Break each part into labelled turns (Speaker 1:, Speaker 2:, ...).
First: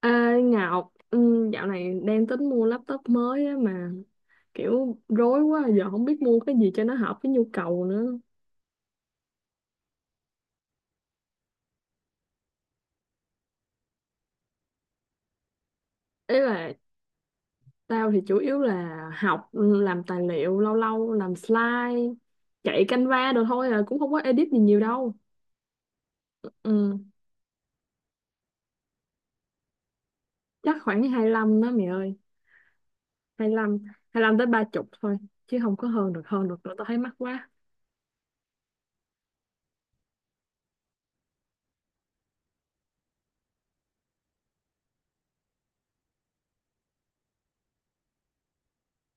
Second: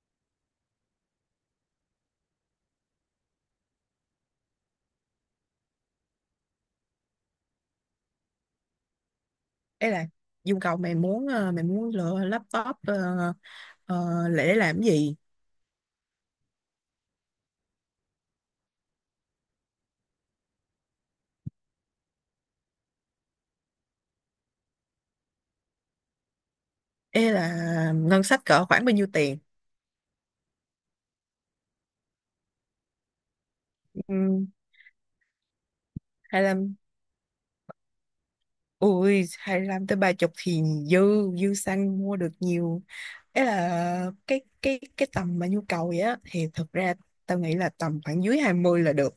Speaker 1: À, Ngọc, dạo này đang tính mua laptop mới á mà kiểu rối quá giờ không biết mua cái gì cho nó hợp với nhu cầu nữa.
Speaker 2: Đấy là Dung cầu mày muốn lựa laptop ờ, để làm cái gì?
Speaker 1: Ý là tao thì chủ yếu là học, làm tài liệu lâu lâu làm slide, chạy Canva đồ thôi à cũng không có edit gì nhiều đâu. Ừ,
Speaker 2: Ê là ngân sách cỡ khoảng bao nhiêu tiền?
Speaker 1: chắc khoảng hai lăm đó mày ơi, hai lăm hai lăm tới
Speaker 2: Uhm,
Speaker 1: ba chục thôi chứ không có hơn được nữa
Speaker 2: 25.
Speaker 1: tao thấy mắc quá.
Speaker 2: Ui, 25 tới 30 thì dư dư xăng mua được nhiều. Ấy là cái tầm mà nhu cầu vậy á, thì thực ra tao nghĩ là tầm khoảng dưới 20 là được.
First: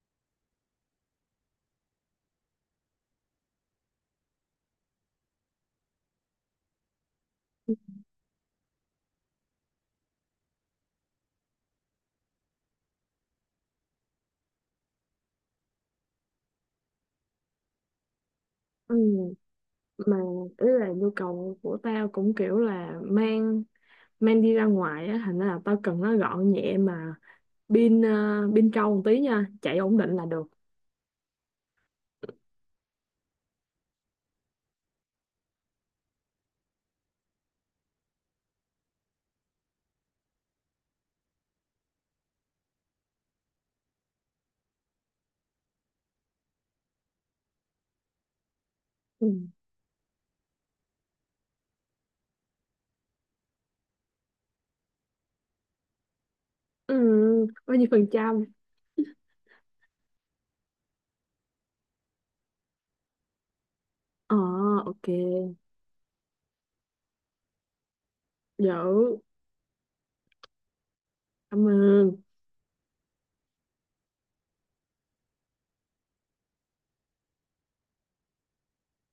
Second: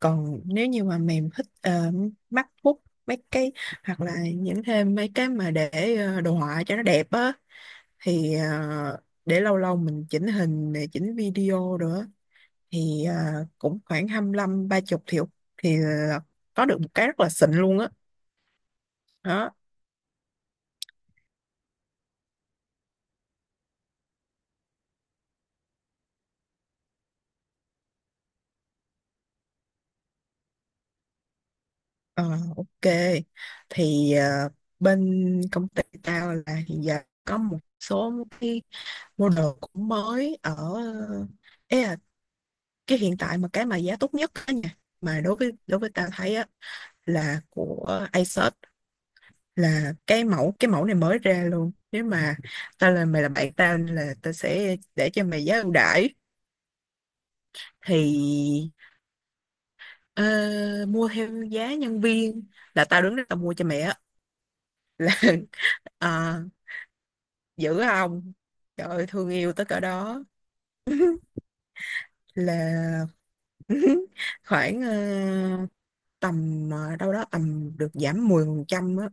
Speaker 2: Còn nếu như mà mày thích MacBook mấy cái, hoặc là những thêm mấy cái mà để đồ họa cho nó đẹp á, thì để lâu lâu mình chỉnh hình này chỉnh video nữa, thì cũng khoảng 25 30 triệu thì có được một cái rất là xịn luôn á.
Speaker 1: Ừ,
Speaker 2: Đó.
Speaker 1: mà ý là nhu cầu của tao cũng kiểu là mang mang đi ra ngoài á, thành ra là tao cần nó gọn nhẹ mà pin ờ, pin trâu một tí nha, chạy ổn định là được.
Speaker 2: Ờ, ok, thì bên công ty tao là hiện giờ có một số cái model cũng mới ở... Ê cái hiện tại mà cái mà giá tốt nhất á nha, mà đối với tao thấy á là của Asos,
Speaker 1: Ừ.
Speaker 2: là cái mẫu này mới ra luôn. Nếu mà tao là mày, là bạn tao nên là tao sẽ để cho mày giá ưu đãi
Speaker 1: Ừ, bao nhiêu phần trăm?
Speaker 2: thì ờ, mua theo giá nhân viên, là tao đứng đó tao mua cho mẹ á.
Speaker 1: Ờ, ok.
Speaker 2: Là ờ, giữ không?
Speaker 1: Dữ.
Speaker 2: Trời ơi, thương yêu tới cỡ đó.
Speaker 1: Cảm ơn.
Speaker 2: Là khoảng tầm đâu đó tầm được giảm 10% á.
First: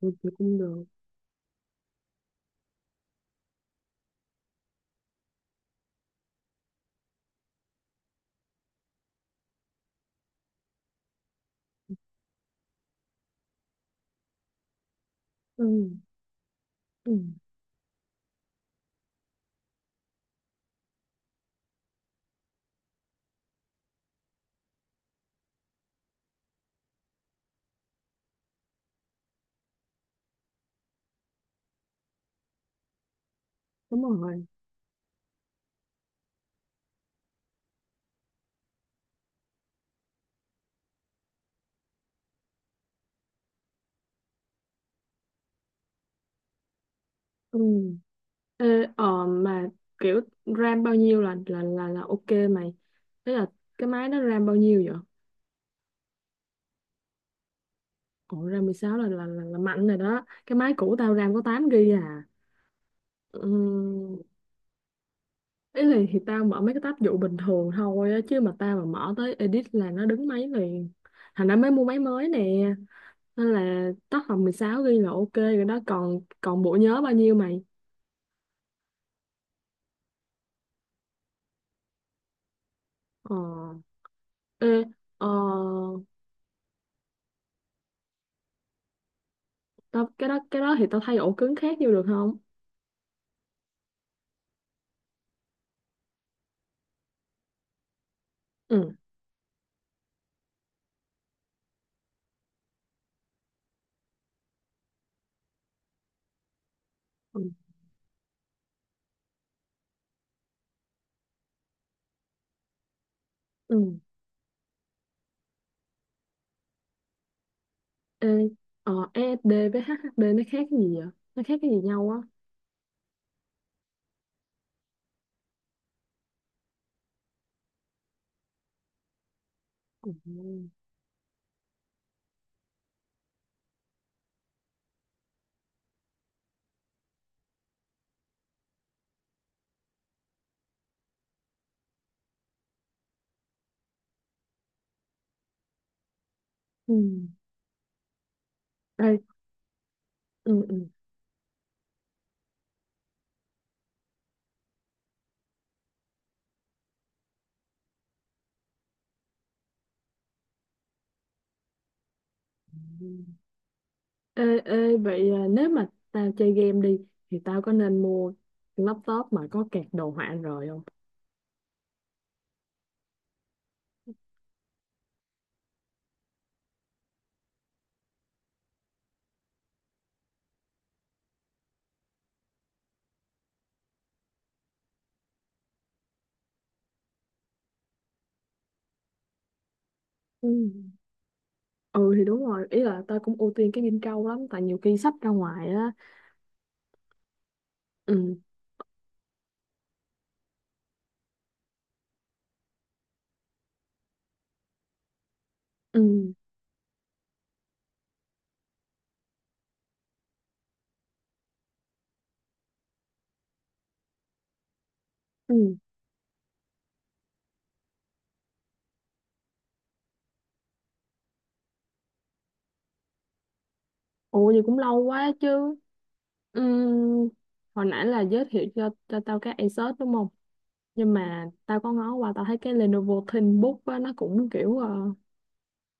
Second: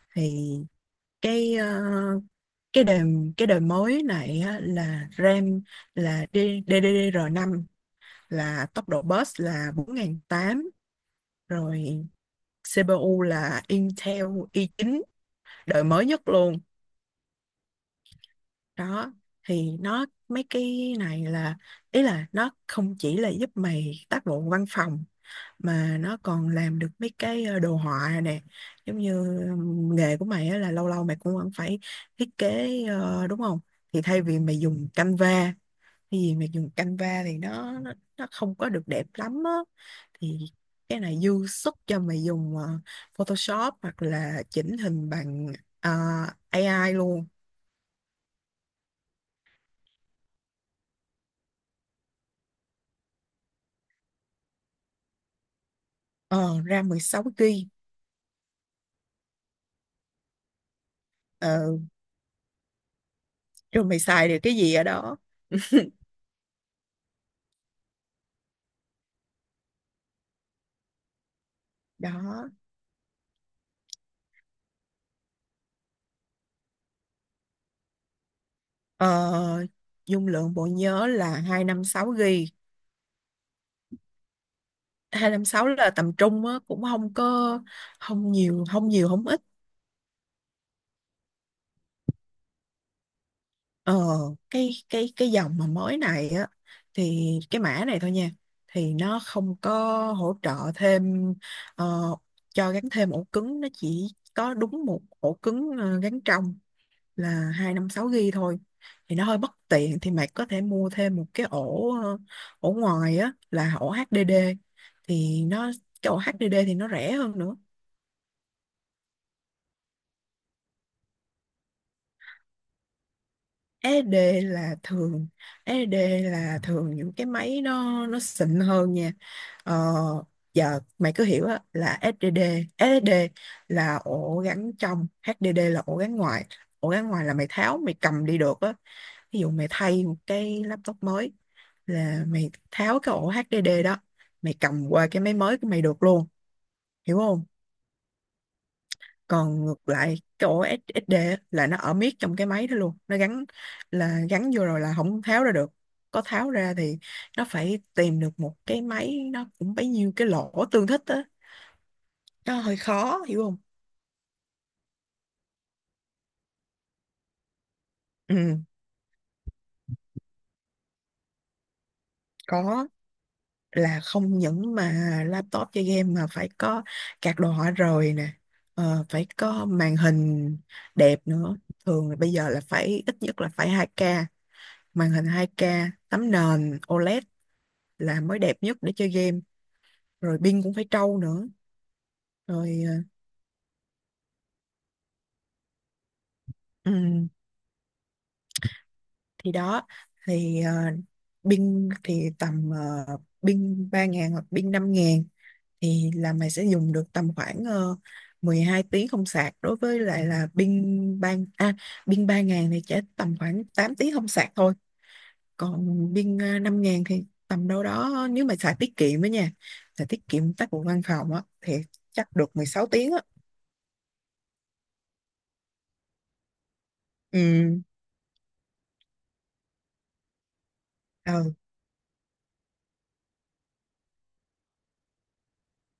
Speaker 1: Ừ, thì
Speaker 2: Thì
Speaker 1: cũng được.
Speaker 2: cái ờ, cái đời cái đời mới này á, là RAM là ddr năm, là tốc độ bus là 4.800, rồi CPU là Intel i9
Speaker 1: Ừ.
Speaker 2: đời mới nhất luôn.
Speaker 1: Ừ.
Speaker 2: Đó, thì nó mấy cái này là, ý là nó không chỉ là giúp mày tác vụ văn phòng, mà nó còn làm được mấy cái đồ họa nè, giống như nghề của mày á, là lâu lâu mày cũng vẫn phải thiết kế, đúng không?
Speaker 1: Đúng
Speaker 2: Thì thay vì
Speaker 1: rồi.
Speaker 2: mày dùng Canva, cái gì mà dùng Canva thì nó không có được đẹp lắm á, thì cái này dư sức cho mày dùng Photoshop hoặc là chỉnh hình bằng ờ, AI luôn.
Speaker 1: Ừ. Ê, mà kiểu RAM bao nhiêu là ok mày, thế là cái máy đó RAM bao nhiêu vậy?
Speaker 2: Ờ Ra 16 GB.
Speaker 1: Ủa, RAM 16 là mạnh rồi đó, cái máy cũ tao RAM có 8
Speaker 2: ờ,
Speaker 1: GB à.
Speaker 2: Rồi mày
Speaker 1: Ừ.
Speaker 2: xài được cái gì ở đó?
Speaker 1: Ý là thì tao mở mấy cái tab vụ bình thường thôi á, chứ mà tao mà mở tới edit là nó đứng máy liền. Thành ra mới mua máy mới nè.
Speaker 2: Đó,
Speaker 1: Nên là tác phẩm 16 ghi là ok rồi đó, còn còn bộ nhớ bao nhiêu mày?
Speaker 2: ờ, dung lượng bộ nhớ là 256 GB.
Speaker 1: Ờ. Ê, ờ,
Speaker 2: 256 là tầm trung á, cũng không có, không nhiều không ít.
Speaker 1: tao cái đó thì tao thay ổ cứng khác vô được không?
Speaker 2: Ờ, cái dòng mà mới này á, thì cái mã này thôi nha,
Speaker 1: Ừ.
Speaker 2: thì nó không có hỗ trợ thêm, ờ, cho gắn thêm ổ cứng, nó chỉ có đúng một ổ cứng gắn trong,
Speaker 1: Ừ.
Speaker 2: là 256 GB thôi, thì nó hơi bất tiện, thì mày có thể mua thêm một cái ổ ngoài á, là ổ
Speaker 1: Ừ.
Speaker 2: HDD, thì nó cái ổ HDD thì nó rẻ hơn nữa.
Speaker 1: Ê, SSD với HDD nó khác cái gì vậy? Nó khác cái gì nhau á?
Speaker 2: SD là thường SD là thường những cái máy nó xịn hơn nha. Ờ,
Speaker 1: Ừ.
Speaker 2: giờ mày cứ hiểu á, là SSD là ổ gắn trong, HDD là ổ gắn ngoài. Ổ gắn ngoài là mày tháo mày cầm đi được á, ví dụ mày thay một cái laptop mới, là mày tháo cái ổ HDD đó, mày cầm qua cái máy mới của mày được luôn,
Speaker 1: Ừ.
Speaker 2: hiểu không?
Speaker 1: Ê.
Speaker 2: Còn ngược lại cái ổ
Speaker 1: Ừ.
Speaker 2: SSD á, là nó ở miết trong cái máy đó luôn, nó gắn là gắn vô rồi là không tháo ra được, có tháo ra thì nó phải tìm được một cái máy nó cũng bấy nhiêu cái lỗ tương thích á, nó hơi khó,
Speaker 1: Ừ.
Speaker 2: hiểu không?
Speaker 1: Ê, vậy à, nếu mà tao chơi game đi thì tao có nên mua
Speaker 2: Ừ,
Speaker 1: laptop mà có card đồ họa rồi không?
Speaker 2: có. Là không những mà laptop chơi game mà phải có card đồ họa rồi nè, phải có màn hình đẹp nữa, thường là bây giờ là phải ít nhất là phải 2K, màn hình 2K, tấm nền OLED là mới đẹp nhất để chơi game, rồi
Speaker 1: Ừ.
Speaker 2: pin cũng phải trâu nữa.
Speaker 1: Ừ thì đúng rồi, ý
Speaker 2: Rồi. Ờ,
Speaker 1: là tao cũng ưu tiên cái game trâu lắm tại nhiều khi sách ra ngoài á.
Speaker 2: ừ,
Speaker 1: Ừ,
Speaker 2: thì đó, thì pin thì tầm, uh, pin 3.000 hoặc pin 5.000, thì là
Speaker 1: ừ,
Speaker 2: mày sẽ dùng được tầm khoảng, 12 tiếng không sạc. Đối với lại là pin 3.000 thì chỉ tầm khoảng 8 tiếng không sạc thôi,
Speaker 1: ừ.
Speaker 2: còn pin 5.000 thì tầm đâu đó, nếu mà xài tiết kiệm đó nha, xài tiết kiệm tác vụ văn phòng á thì chắc được 16 tiếng á.
Speaker 1: Ủa vậy cũng lâu quá chứ. Ừ,
Speaker 2: Ừ.
Speaker 1: hồi nãy là giới thiệu cho tao cái Asus đúng không? Nhưng
Speaker 2: Ờ.
Speaker 1: mà tao có ngó qua tao thấy cái Lenovo ThinkBook á nó cũng kiểu, ờ,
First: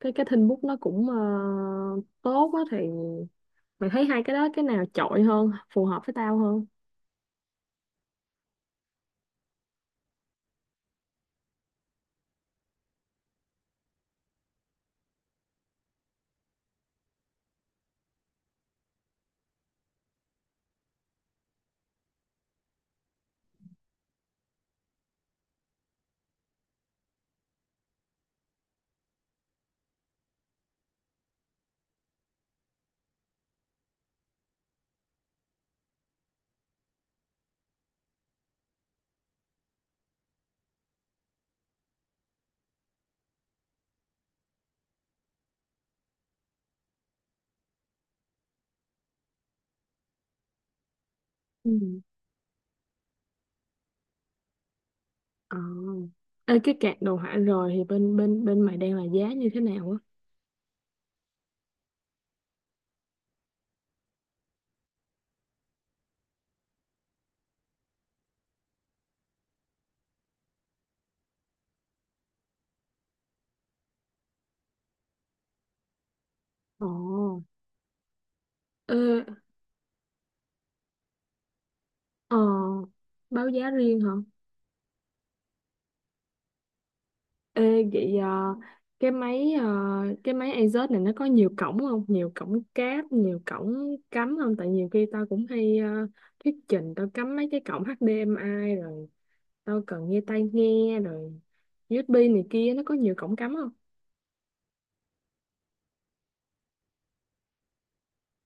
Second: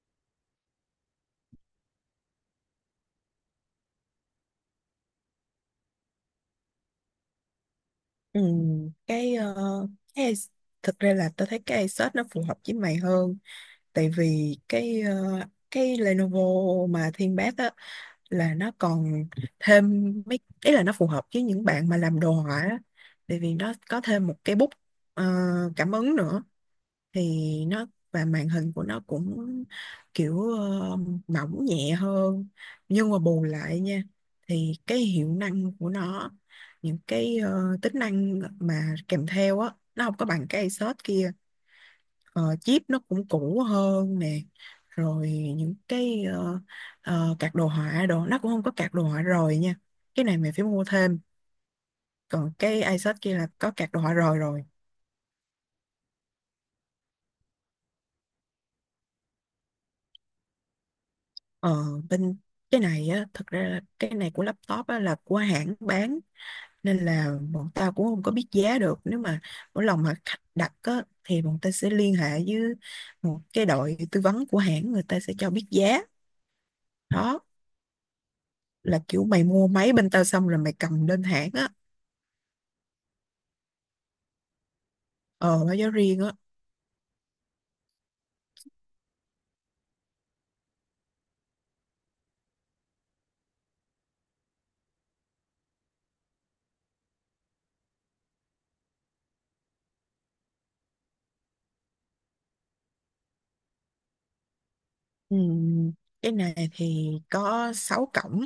Speaker 1: cái cái ThinkBook nó cũng tốt á, thì mày thấy hai cái đó cái nào chọi hơn, phù hợp với tao hơn?
Speaker 2: Ừ, cái ờ, cái ai- thực ra là tao thấy cái Asus nó phù hợp với mày hơn, tại vì cái Lenovo mà Thiên Bác á, là nó còn thêm mấy, ý là nó phù hợp với những bạn mà làm đồ họa á, tại vì nó có thêm một cái bút ờ, cảm ứng nữa, thì nó và màn hình của nó cũng kiểu mỏng nhẹ hơn, nhưng mà bù lại nha, thì cái hiệu năng của nó, những cái tính năng mà kèm theo á, nó không có bằng cái Asus kia. Ờ, chip nó cũng cũ hơn nè, rồi những cái card đồ họa đồ nó cũng không có card đồ họa rồi nha, cái này mình phải mua thêm,
Speaker 1: Ừ.
Speaker 2: còn cái Asus kia là có card đồ họa rồi rồi.
Speaker 1: Ờ. Ê, cái cạc đồ họa rồi thì bên bên bên mày đang là giá như thế nào á?
Speaker 2: Ờ, bên cái này á, thật ra là cái này của laptop á, là của hãng bán, nên là bọn tao cũng không có biết giá được. Nếu mà mỗi lần mà khách đặt á, thì bọn ta sẽ liên hệ với một cái đội tư vấn của hãng, người ta sẽ cho biết giá.
Speaker 1: Ồ.
Speaker 2: Đó
Speaker 1: Ê,
Speaker 2: là kiểu mày mua máy bên tao xong rồi mày cầm lên hãng á.
Speaker 1: ờ, báo giá riêng hả?
Speaker 2: Ờ, báo giá riêng á.
Speaker 1: Ê, vậy, cái máy ờ, cái máy Asus này nó có nhiều cổng không? Nhiều cổng cáp, nhiều cổng cắm không? Tại nhiều khi tao cũng hay thuyết trình, tao cắm mấy cái cổng HDMI rồi, tao cần nghe tai nghe rồi, USB này kia, nó có nhiều cổng cắm không?
Speaker 2: Ừ, cái này thì có 6 cổng,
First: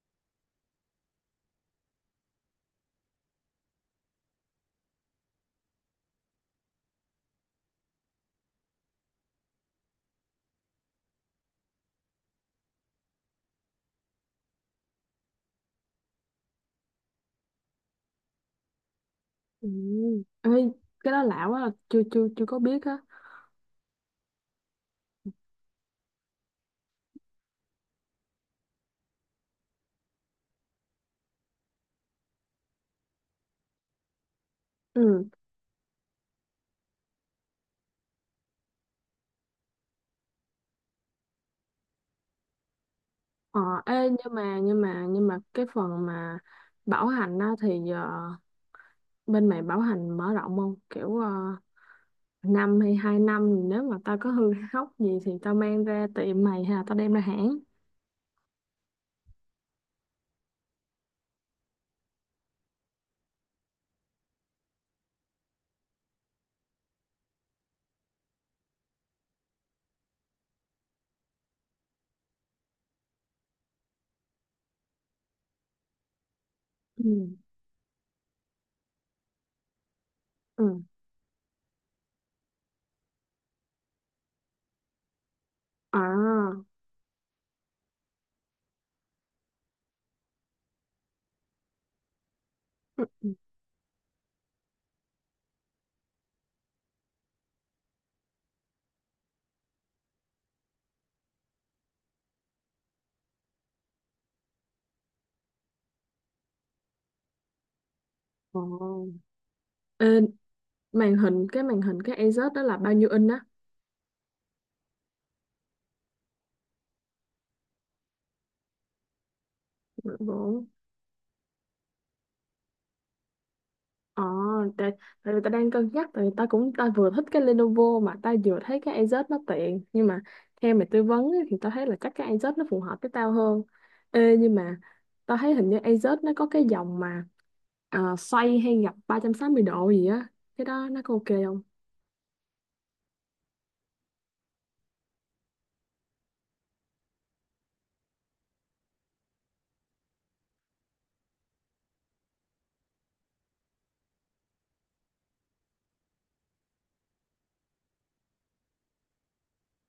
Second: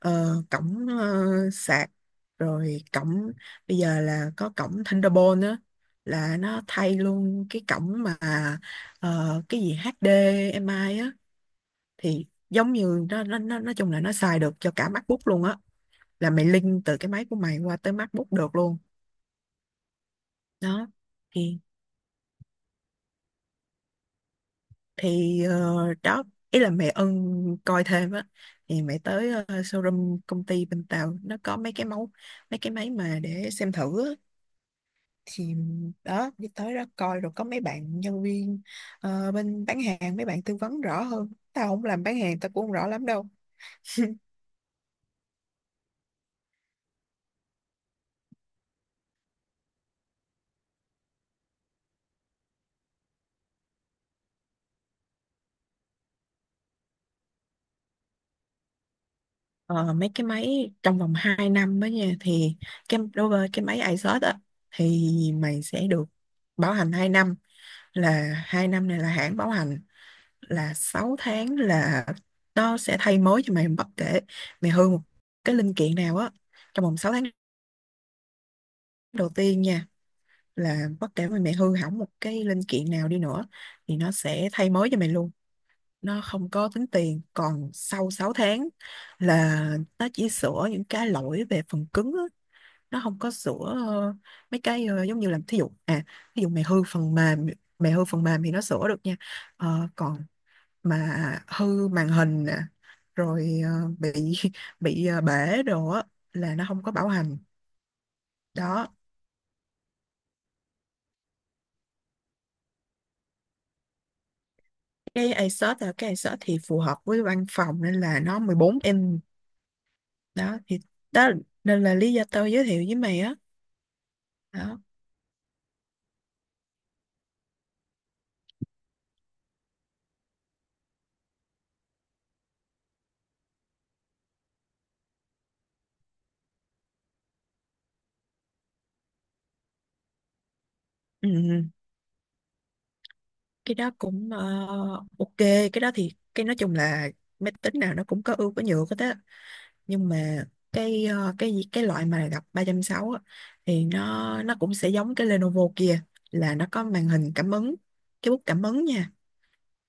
Speaker 2: ờ, cổng ờ, sạc, rồi cổng, bây giờ là có cổng Thunderbolt nữa, là nó thay luôn cái cổng mà cái gì HDMI á, thì giống như nó nói chung là nó xài được cho cả MacBook luôn á, là mày link từ cái máy của mày qua tới MacBook được luôn.
Speaker 1: Ừ. Ê,
Speaker 2: Đó,
Speaker 1: cái đó lạ quá à. Chưa chưa chưa có biết á.
Speaker 2: thì đó, ý là mẹ Ân coi thêm á, thì mẹ tới showroom công ty, bên Tàu nó có mấy cái máy mà để xem thử á,
Speaker 1: Ừ.
Speaker 2: thì đó, đi tới đó coi rồi có mấy bạn nhân viên bên bán hàng, mấy bạn tư vấn rõ hơn, tao không làm bán hàng tao cũng không rõ lắm đâu.
Speaker 1: Ờ. Ê, nhưng mà cái phần mà bảo hành á thì, bên mày bảo hành mở rộng không? Kiểu, năm hay hai năm, nếu mà tao có hư hóc gì thì tao mang ra tiệm mày hay là tao đem ra hãng?
Speaker 2: Ờ, mấy cái máy trong vòng 2 năm đó nha, thì cái đối với cái máy iSort á, thì mày sẽ được bảo hành 2 năm, là 2 năm này là hãng bảo hành, là 6 tháng là nó sẽ thay mới cho mày bất kể mày hư một cái linh kiện nào á, trong vòng
Speaker 1: Ừ.
Speaker 2: 6 tháng đầu tiên nha,
Speaker 1: Ừ.
Speaker 2: là bất kể mà mày hư hỏng một cái linh kiện nào đi nữa thì nó sẽ thay mới cho mày luôn, nó không
Speaker 1: À.
Speaker 2: có tính tiền. Còn sau 6 tháng là nó chỉ sửa những cái lỗi về phần cứng á, nó
Speaker 1: Ừ.
Speaker 2: không có
Speaker 1: Ừ.
Speaker 2: sửa mấy cái giống như là, thí dụ mày hư phần mềm thì nó sửa được nha. Ờ, còn mà hư màn hình nè, rồi bị bị bể đồ á là nó không có bảo hành.
Speaker 1: Ồ.
Speaker 2: Đó.
Speaker 1: Ê, màn hình cái Asus đó là bao nhiêu inch á?
Speaker 2: Cái Asus thì phù hợp với văn phòng nên là nó 14 inch. Đó,
Speaker 1: Bộ-
Speaker 2: thì đó, nên là lý do tôi giới thiệu với mày á.
Speaker 1: Ờ,
Speaker 2: Đó.
Speaker 1: tại, tại vì ta đang cân nhắc, tại vì ta vừa thích cái Lenovo mà ta vừa thấy cái Asus nó tiện, nhưng mà theo mày tư vấn ấy, thì ta thấy là chắc cái Asus nó phù hợp với tao hơn. Ê, nhưng mà ta thấy hình như Asus nó có cái dòng mà xoay hay gập 360 độ gì á, cái đó nó có ok
Speaker 2: Ừ.
Speaker 1: không?
Speaker 2: Ừ. Cái đó cũng ok. Cái đó thì cái nói chung là máy tính nào nó cũng có ưu có nhược hết á, nhưng mà cái loại mà gặp 360 á, thì nó cũng sẽ giống cái Lenovo kia, là nó có màn hình cảm ứng, cái bút cảm ứng nha,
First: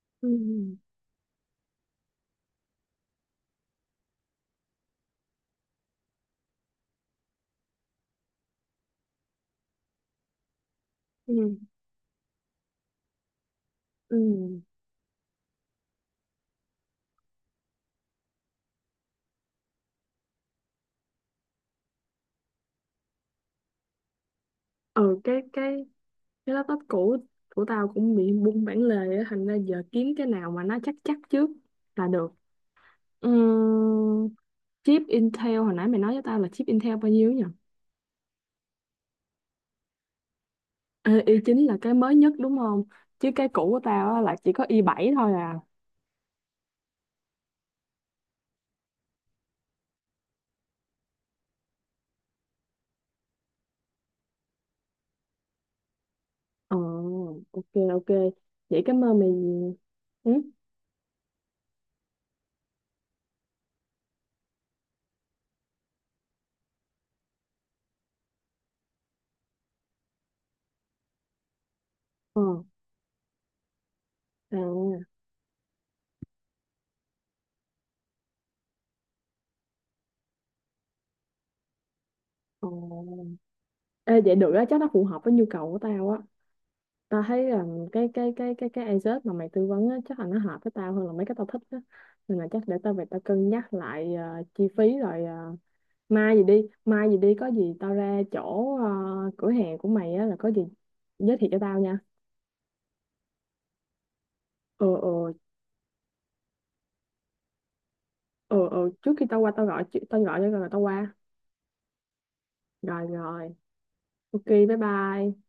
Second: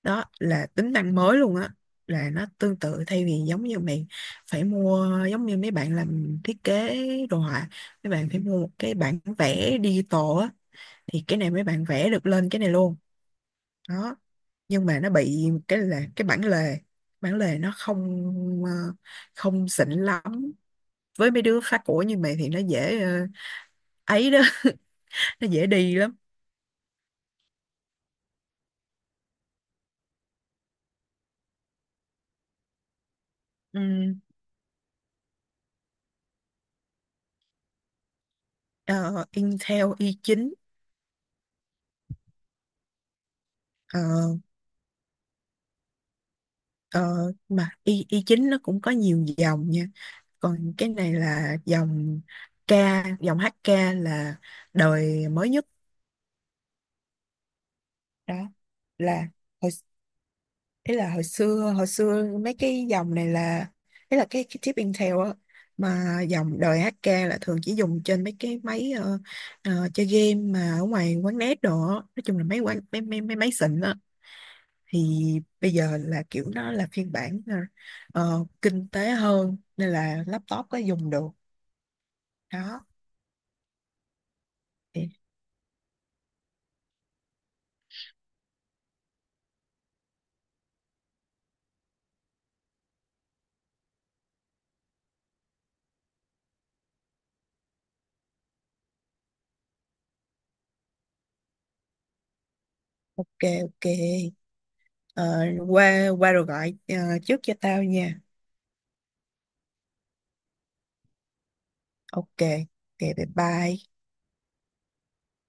Speaker 2: đó
Speaker 1: Ừ.
Speaker 2: là tính năng mới luôn á, là nó tương tự, thay vì giống như mày phải mua, giống như mấy bạn làm thiết kế đồ họa, mấy bạn phải mua một cái bản vẽ digital á, thì cái này
Speaker 1: Ừ.
Speaker 2: mấy bạn vẽ được lên cái này luôn. Đó,
Speaker 1: Ừ.
Speaker 2: nhưng mà nó bị một cái là cái bản lề, bản lề nó không ờ, không xịn lắm, với mấy đứa phá của như mày thì nó dễ ấy đó,
Speaker 1: Ừ cái
Speaker 2: nó dễ
Speaker 1: cái
Speaker 2: đi lắm.
Speaker 1: cái laptop cũ của tao cũng bị bung bản lề á, thành ra giờ kiếm cái nào mà nó chắc chắc trước là được. Ừ.
Speaker 2: Ừm,
Speaker 1: Chip Intel hồi nãy mày nói với tao là chip Intel bao nhiêu nhỉ?
Speaker 2: ờ, Intel i9.
Speaker 1: Ê, i9 là cái mới nhất đúng không? Chứ cái cũ của
Speaker 2: ờ,
Speaker 1: tao á là chỉ có i7 thôi à.
Speaker 2: ờ, mà i9 nó cũng có nhiều dòng nha, còn cái này là dòng K, dòng HK là đời mới nhất.
Speaker 1: Ờ, ok, ok.
Speaker 2: Đó
Speaker 1: Vậy cảm ơn
Speaker 2: là
Speaker 1: mày.
Speaker 2: hồi,
Speaker 1: Ừ?
Speaker 2: ý là hồi xưa mấy cái dòng này là, ý là cái chip Intel á, mà dòng đời HK là thường chỉ dùng trên mấy cái máy chơi game mà ở ngoài quán net đồ á. Nói chung
Speaker 1: Ờ,
Speaker 2: là mấy quán, mấy mấy, mấy máy xịn á,
Speaker 1: à,
Speaker 2: thì bây giờ là kiểu nó là phiên bản kinh tế hơn, nên là laptop có dùng được.
Speaker 1: ờ.
Speaker 2: Đó.
Speaker 1: Ê, vậy được á, chắc nó phù
Speaker 2: Thì
Speaker 1: hợp với nhu cầu của tao á. Tao thấy là cái Asus mà mày tư vấn á, chắc là nó hợp với tao hơn là mấy cái tao thích á. Nên là chắc để tao về tao cân nhắc lại chi phí, rồi mai gì đi có gì tao ra chỗ cửa hàng của mày á, là có gì giới thiệu cho tao nha.
Speaker 2: ok, ok.
Speaker 1: Ờ, ờ,
Speaker 2: Ờ, qua qua rồi gọi trước cho tao nha.
Speaker 1: ờ, ờ, trước khi tao qua tao tao gọi cho rồi tao qua.
Speaker 2: Ok, ok,
Speaker 1: Rồi,
Speaker 2: bye
Speaker 1: rồi,
Speaker 2: bye.
Speaker 1: ok, bye bye.